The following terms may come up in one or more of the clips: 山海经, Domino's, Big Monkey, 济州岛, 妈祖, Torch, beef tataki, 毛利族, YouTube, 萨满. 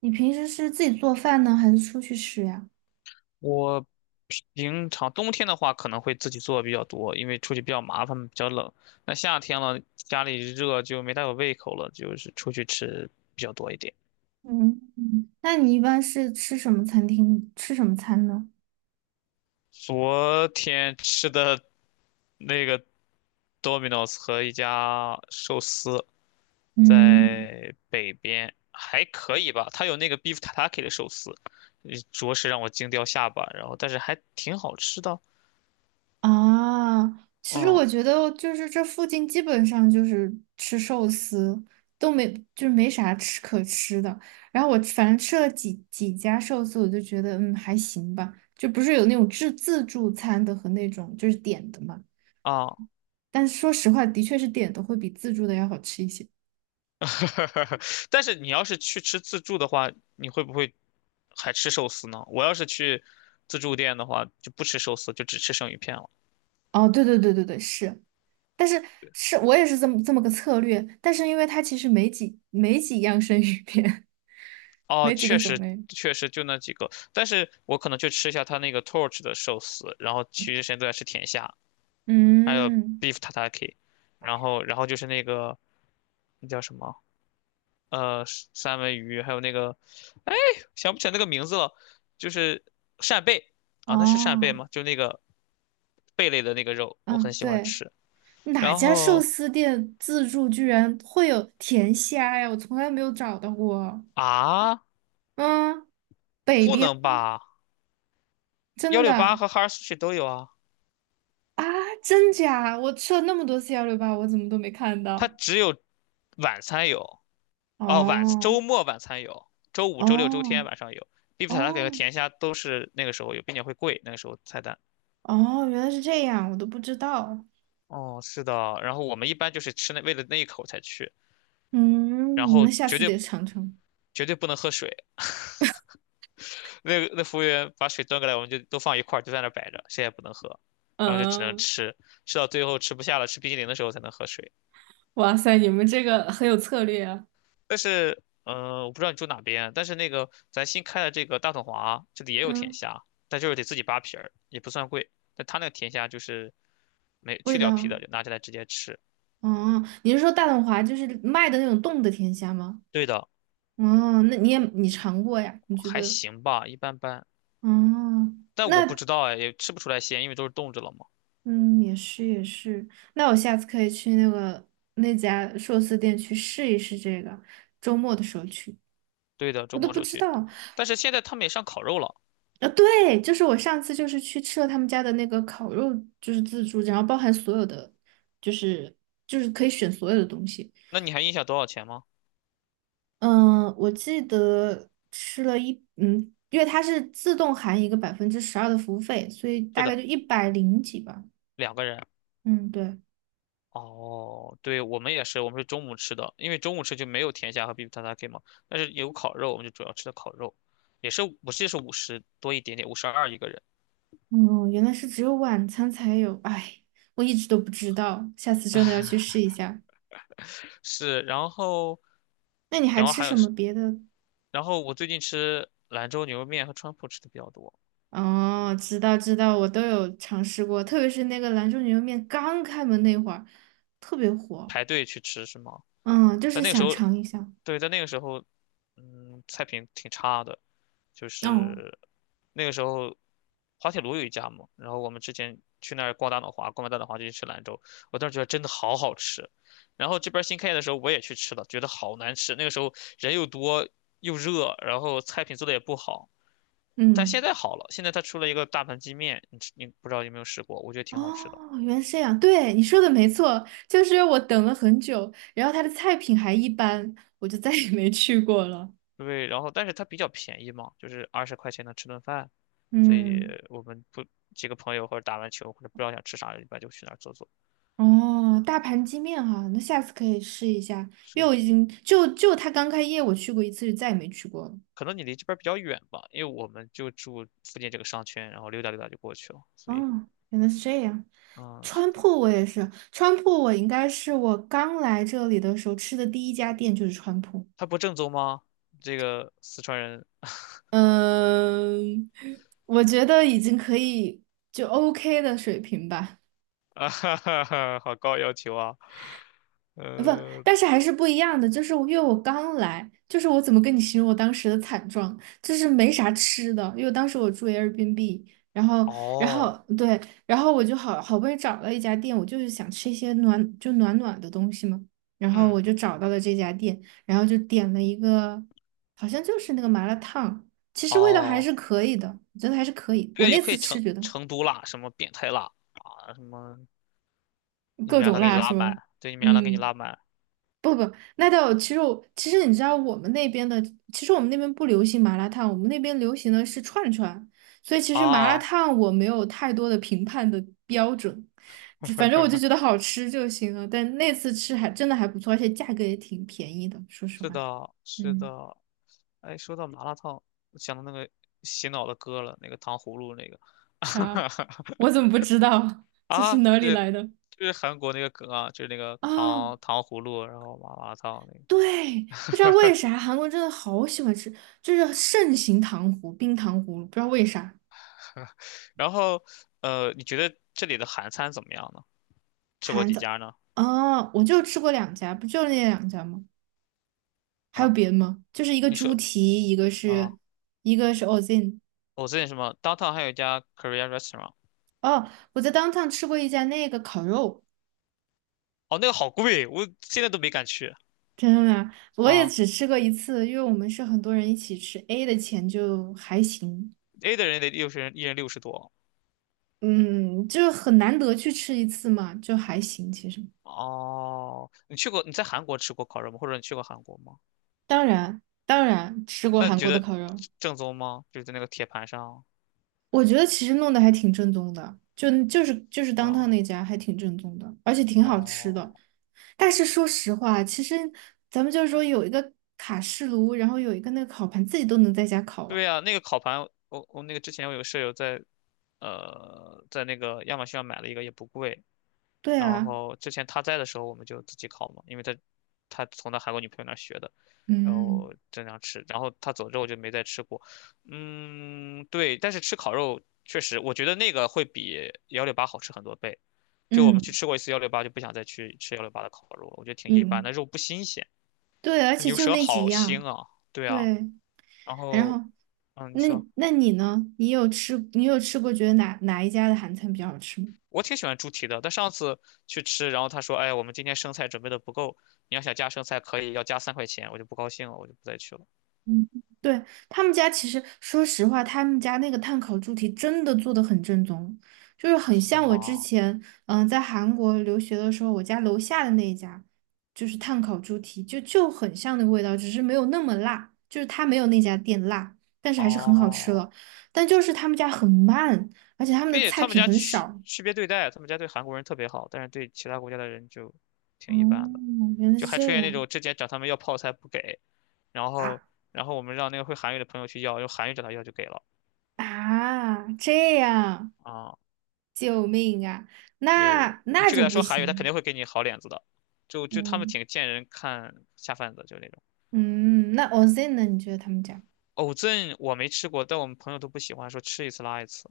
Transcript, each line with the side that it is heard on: right: 你平时是自己做饭呢，还是出去吃呀？
left: 我平常冬天的话可能会自己做比较多，因为出去比较麻烦，比较冷。那夏天了，家里热就没大有胃口了，就是出去吃比较多一点。
right: 嗯嗯，那你一般是吃什么餐厅，吃什么餐呢？
left: 昨天吃的那个 Domino's 和一家寿司
right: 嗯
left: 在北边还可以吧，它有那个 beef tataki 的寿司，着实让我惊掉下巴，然后但是还挺好吃的。
right: 啊，其实
left: 嗯
right: 我觉得就是这附近基本上就是吃寿司，都没就是没啥吃可吃的。然后我反正吃了几家寿司，我就觉得还行吧，就不是有那种自助餐的和那种就是点的嘛。
left: 啊，
right: 但是说实话，的确是点的会比自助的要好吃一些。
left: 但是你要是去吃自助的话，你会不会还吃寿司呢？我要是去自助店的话，就不吃寿司，就只吃生鱼片了。
right: 哦，对对对对对，是。但是是我也是这么个策略，但是因为它其实没几样生鱼片，
left: 哦，
right: 没几个
left: 确
right: 种
left: 实
right: 类。
left: 确实就那几个，但是我可能就吃一下他那个 Torch 的寿司，然后其余时间都在吃甜虾，还有
right: 嗯，
left: beef tataki，然后就是那个那叫什么呃三文鱼，还有那个，哎，想不起来那个名字了，就是扇贝啊，那是扇贝
right: 哦，
left: 吗？就那个贝类的那个肉，我
right: 嗯，
left: 很喜欢
right: 对，
left: 吃。
right: 哪
left: 然
right: 家寿
left: 后
right: 司店自助居然会有甜虾呀？我从来没有找到过。
left: 啊，
right: 嗯，北
left: 不
right: 边
left: 能吧？幺
right: 真
left: 六八
right: 的
left: 和哈尔苏去都有啊，
right: 啊，真假？我吃了那么多次幺六八，我怎么都没看
left: 它
right: 到？
left: 只有晚餐有哦，晚
right: 哦
left: 周末晚餐有，周五、周六、周天
right: 哦
left: 晚上有。必比塔塔给和
right: 哦
left: 甜虾都是那个时候有，并且会贵，那个时候菜单。
right: 哦，原来是这样，我都不知道。
left: 哦，是的，然后我们一般就是吃那为了那一口才去，然
right: 嗯，
left: 后
right: 那下
left: 绝
right: 次得
left: 对
right: 尝尝。
left: 绝对不能喝水。那服务员把水端过来，我们就都放一块儿，就在那儿摆着，谁也不能喝，然后就只能
right: 嗯，
left: 吃，吃到最后吃不下了，吃冰淇淋的时候才能喝水。
right: 哇塞，你们这个很有策略啊。
left: 但是，我不知道你住哪边，但是那个咱新开的这个大统华这里也有甜
right: 嗯，
left: 虾，但就是得自己扒皮儿，也不算贵。但他那个甜虾就是没去
right: 味
left: 掉皮
right: 道，
left: 的，就拿起来直接吃。
right: 哦，你是说大董华就是卖的那种冻的甜虾吗？
left: 对的，
right: 哦，那你尝过呀？你觉
left: 还
right: 得？
left: 行吧，一般般。
right: 哦，
left: 但我不
right: 那
left: 知道哎，也吃不出来鲜，因为都是冻着了嘛。
right: 嗯，也是也是，那我下次可以去那家寿司店去试一试这个，周末的时候去，
left: 对的，周
right: 我都
left: 末时
right: 不
left: 候
right: 知
left: 去，
right: 道，
left: 但是现在他们也上烤肉了，
right: 啊，对，就是我上次就是去吃了他们家的那个烤肉，就是自助，然后包含所有的，就是就是可以选所有的东西。
left: 那你还印象多少钱吗？
right: 嗯，我记得吃了因为它是自动含一个百分之十二的服务费，所以
left: 是
right: 大概
left: 的，
right: 就一百零几吧。
left: 2个人。
right: 嗯，对，
left: 哦，对，我们也是，我们是中午吃的，因为中午吃就没有甜虾和 beef t a t a k 嘛，但是有烤肉，我们就主要吃的烤肉，也是我记得是50多一点点，52一个人。
right: 嗯，原来是只有晚餐才有，哎，我一直都不知道，下次真的要去试一下。
left: 是，然后，
right: 那你还
left: 然后
right: 吃
left: 还有
right: 什么
left: 是，
right: 别的？
left: 然后我最近吃兰州牛肉面和川普吃的比较多，
right: 哦，知道知道，我都有尝试过，特别是那个兰州牛肉面刚开门那会儿，特别火。
left: 排队去吃是吗？
right: 嗯，就
left: 在
right: 是
left: 那个时
right: 想
left: 候，
right: 尝一下。
left: 对，在那个时候，嗯，菜品挺差的，就
right: 哦，
left: 是那个时候滑铁卢有一家嘛，然后我们之前去那儿逛大脑滑，逛完大脑滑就去吃兰州，我当时觉得真的好好吃。然后这边新开业的时候我也去吃了，觉得好难吃。那个时候人又多又热，然后菜品做的也不好。但现
right: 嗯，
left: 在好了，现在它出了一个大盘鸡面，你不知道有没有试过？我觉得挺好吃的。
right: 哦，原来是这样。对，你说的没错，就是我等了很久，然后它的菜品还一般，我就再也没去过了。
left: 对，然后但是它比较便宜嘛，就是20块钱能吃顿饭，所以
right: 嗯，
left: 我们不几个朋友或者打完球或者不知道想吃啥，一般就去那儿坐坐。
right: 哦，大盘鸡面哈，那下次可以试一下，因为
left: 是
right: 我已经就它刚开业我去过一次，就再也没去过了。
left: 可能你离这边儿比较远吧，因为我们就住附近这个商圈，然后溜达溜达就过去了。所以，
right: 哦，原来是这样。
left: 嗯，是
right: 川
left: 的，
right: 铺我也是，川铺我应该是我刚来这里的时候吃的第一家店就是川铺。
left: 他不正宗吗？这个四川人
right: 嗯，我觉得已经可以就 OK 的水平吧。
left: 啊，哈哈哈，好高要求啊。
right: 不，
left: 呃，
right: 但是还是不一样的。就是我因为我刚来，就是我怎么跟你形容我当时的惨状，就是没啥吃的，因为当时我住 Airbnb，然后，
left: 哦，
right: 对，然后我就好不容易找到一家店，我就是想吃一些暖暖的东西嘛，然后我
left: 嗯，
right: 就找到了这家店，然后就点了一个，好像就是那个麻辣烫，其实味道还
left: 哦，
right: 是可以的，我觉得还是可以。我
left: 对，也
right: 那
left: 可
right: 次
left: 以
right: 吃觉得
left: 成都辣，什么变态辣啊，什么你
right: 各
left: 们让
right: 种
left: 他给你
right: 辣
left: 拉
right: 是
left: 满，
right: 吗？
left: 对，你们让他给你
right: 嗯。
left: 拉满
right: 不不，那倒其实其实你知道我们那边的，其实我们那边不流行麻辣烫，我们那边流行的是串串，所以其实麻辣
left: 啊，
right: 烫我没有太多的评判的标准，就反正我就觉得好吃就行了。但那次吃还真的还不错，而且价格也挺便宜的，说实
left: 是
right: 话。
left: 的，是
right: 嗯，
left: 的。哎，说到麻辣烫，我想到那个洗脑的歌了，那个糖葫芦那个。
right: 啥？我怎么不知道？这是
left: 啊，
right: 哪里
left: 这
right: 来的？
left: 就是韩国那个梗啊，就是那个
right: 哦，
left: 糖葫芦，然后麻辣烫那个。
right: 对，不知道为 啥韩国真的好喜欢吃，就是盛行冰糖葫芦，不知道为啥。
left: 然后，你觉得这里的韩餐怎么样呢？吃过
right: 韩
left: 几
right: 早，
left: 家呢？
right: 哦，我就吃过两家，不就那两家吗？还有
left: 啊，
right: 别的吗？就是一个
left: 你
right: 猪
left: 说
right: 蹄，
left: 啊，
right: 一个是 Ozin。
left: 我最近什么 downtown 还有一家 Korean restaurant，
right: 哦，我在当 o 吃过一家那个烤肉，
left: 哦，那个好贵，我现在都没敢去
right: 真的吗？我也
left: 啊。
right: 只吃过一次，因为我们是很多人一起吃，A 的钱就还行，
left: A 的人得60人，一人60多。
right: 嗯，就很难得去吃一次嘛，就还行。其实，
left: 哦，你去过？你在韩国吃过烤肉吗？或者你去过韩国吗？
right: 当然，当然吃过
left: 那你
right: 韩
left: 觉
right: 国的
left: 得
right: 烤肉。
left: 正宗吗？就是在那个铁盘上
right: 我觉得其实弄得还挺正宗的，就是当趟
left: 啊？
right: 那家还挺正宗的，而且挺好吃的。
left: 哦，
right: 但是说实话，其实咱们就是说有一个卡式炉，然后有一个那个烤盘，自己都能在家烤啊。
left: 对呀、那个烤盘，我那个之前我有个舍友在那个亚马逊上买了一个，也不贵。
right: 对
left: 然
right: 啊，
left: 后之前他在的时候，我们就自己烤嘛，因为他从他韩国女朋友那儿学的，然后
right: 嗯
left: 经常吃。然后他走之后就没再吃过。嗯，对，但是吃烤肉确实，我觉得那个会比幺六八好吃很多倍。就我们去
right: 嗯
left: 吃过一次幺六八，就不想再去吃幺六八的烤肉了，我觉得挺一般的，
right: 嗯，
left: 肉不新鲜，
right: 对，而且
left: 牛
right: 就
left: 舌
right: 那几
left: 好
right: 样，
left: 腥啊。对啊，
right: 对。
left: 然
right: 然
left: 后
right: 后，
left: 嗯，你
right: 那
left: 说。
right: 那你呢？你有吃过觉得哪一家的韩餐比较好吃吗？
left: 我挺喜欢猪蹄的，但上次去吃，然后他说："哎，我们今天生菜准备的不够，你要想加生菜可以，要加3块钱。"我就不高兴了，我就不再去了。
right: 嗯，对，他们家其实，说实话，他们家那个碳烤猪蹄真的做的很正宗，就是很
left: 是
right: 像我之
left: 吗？
right: 前，在韩国留学的时候，我家楼下的那一家，就是碳烤猪蹄，就很像那个味道，只是没有那么辣，就是它没有那家店辣，但是还是很好吃
left: 哦，
right: 了。但就是他们家很慢，而且他们的
left: 并且
right: 菜
left: 他们
right: 品
left: 家
right: 很少。
left: 区别对待，他们家对韩国人特别好，但是对其他国家的人就
right: 哦，
left: 挺一般的，
right: 原来
left: 就
right: 是
left: 还出
right: 这
left: 现那
right: 样
left: 种之前找他们要泡菜不给，然后
right: 啊
left: 然后我们让那个会韩语的朋友去要，用韩语找他要就给了
right: 啊，这样，
left: 啊，
right: 救命啊！那
left: 你
right: 那
left: 去给
right: 就
left: 他
right: 不
left: 说韩语，他肯
right: 行。
left: 定会给你好脸子的，就他们
right: 嗯。
left: 挺见人看下饭的，就那种。
right: 嗯，那 OZ n 呢？你觉得他们家
left: 藕镇我没吃过，但我们朋友都不喜欢，说吃一次拉一次。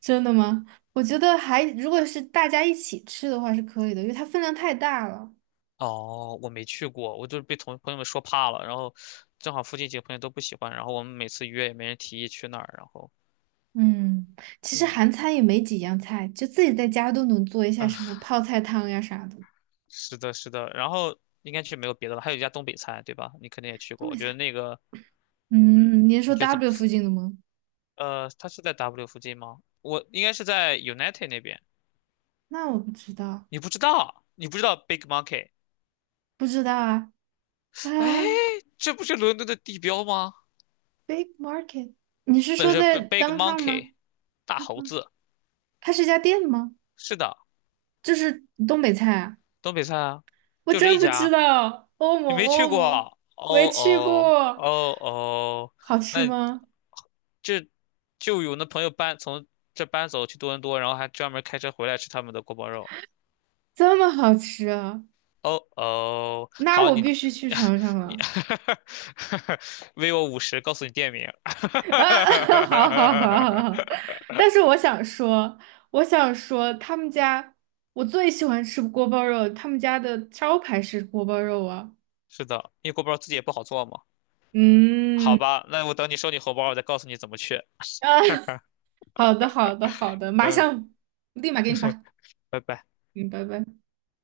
right: 真的吗？我觉得还，如果是大家一起吃的话是可以的，因为它分量太大了。
left: 哦，我没去过，我就是被同朋友们说怕了，然后正好附近几个朋友都不喜欢，然后我们每次约也没人提议去那儿，然后
right: 嗯，其实
left: 嗯
right: 韩餐也没几样菜，就自己在家都能做一下
left: 啊，
right: 什么泡菜汤呀啥的，
left: 是的，是的，然后应该去没有别的了，还有一家东北菜，对吧？你肯定也去
right: 都
left: 过，我
right: 没
left: 觉得
right: 啥。
left: 那个嗯，
right: 嗯，你是
left: 你
right: 说
left: 觉得怎么？
right: W 附近的吗？
left: 它是在 W 附近吗？我应该是在 United 那边，
right: 那我不知道，
left: 你不知道，你不知道 Big Monkey，
right: 不知道啊。啊
left: 哎，这不是伦敦的地标吗？
right: ，Big Market，你是
left: 不
right: 说
left: 是
right: 在
left: Big
right: downtown 吗
left: Monkey 大
right: ？Big
left: 猴
right: Market，
left: 子。
right: 它是一家店吗？
left: 是的，
right: 就是东北菜啊。
left: 东北菜啊，
right: 我
left: 就这一
right: 真不知
left: 家，
right: 道，欧
left: 你
right: 盟
left: 没去
right: 欧盟
left: 过？哦
right: 没去
left: 哦
right: 过，
left: 哦哦，
right: 好
left: 那
right: 吃吗？
left: 这就有那朋友从这搬走去多伦多，然后还专门开车回来吃他们的锅包肉。
right: 这么好吃啊？
left: 哦哦，
right: 那
left: 好，
right: 我
left: 你
right: 必须去尝 尝
left: 你
right: 了。
left: 微我50，告诉你店名。
right: 啊，好好好好好。但是我想说，他们家我最喜欢吃锅包肉，他们家的招牌是锅包肉啊。
left: 是的，因为锅包肉自己也不好做嘛。好
right: 嗯，
left: 吧，那我等你收你红包，我再告诉你怎么去。
right: 啊，好的好的好的，
left: 嗯，
right: 立马给你 发。
left: 拜拜。
right: 嗯，拜拜。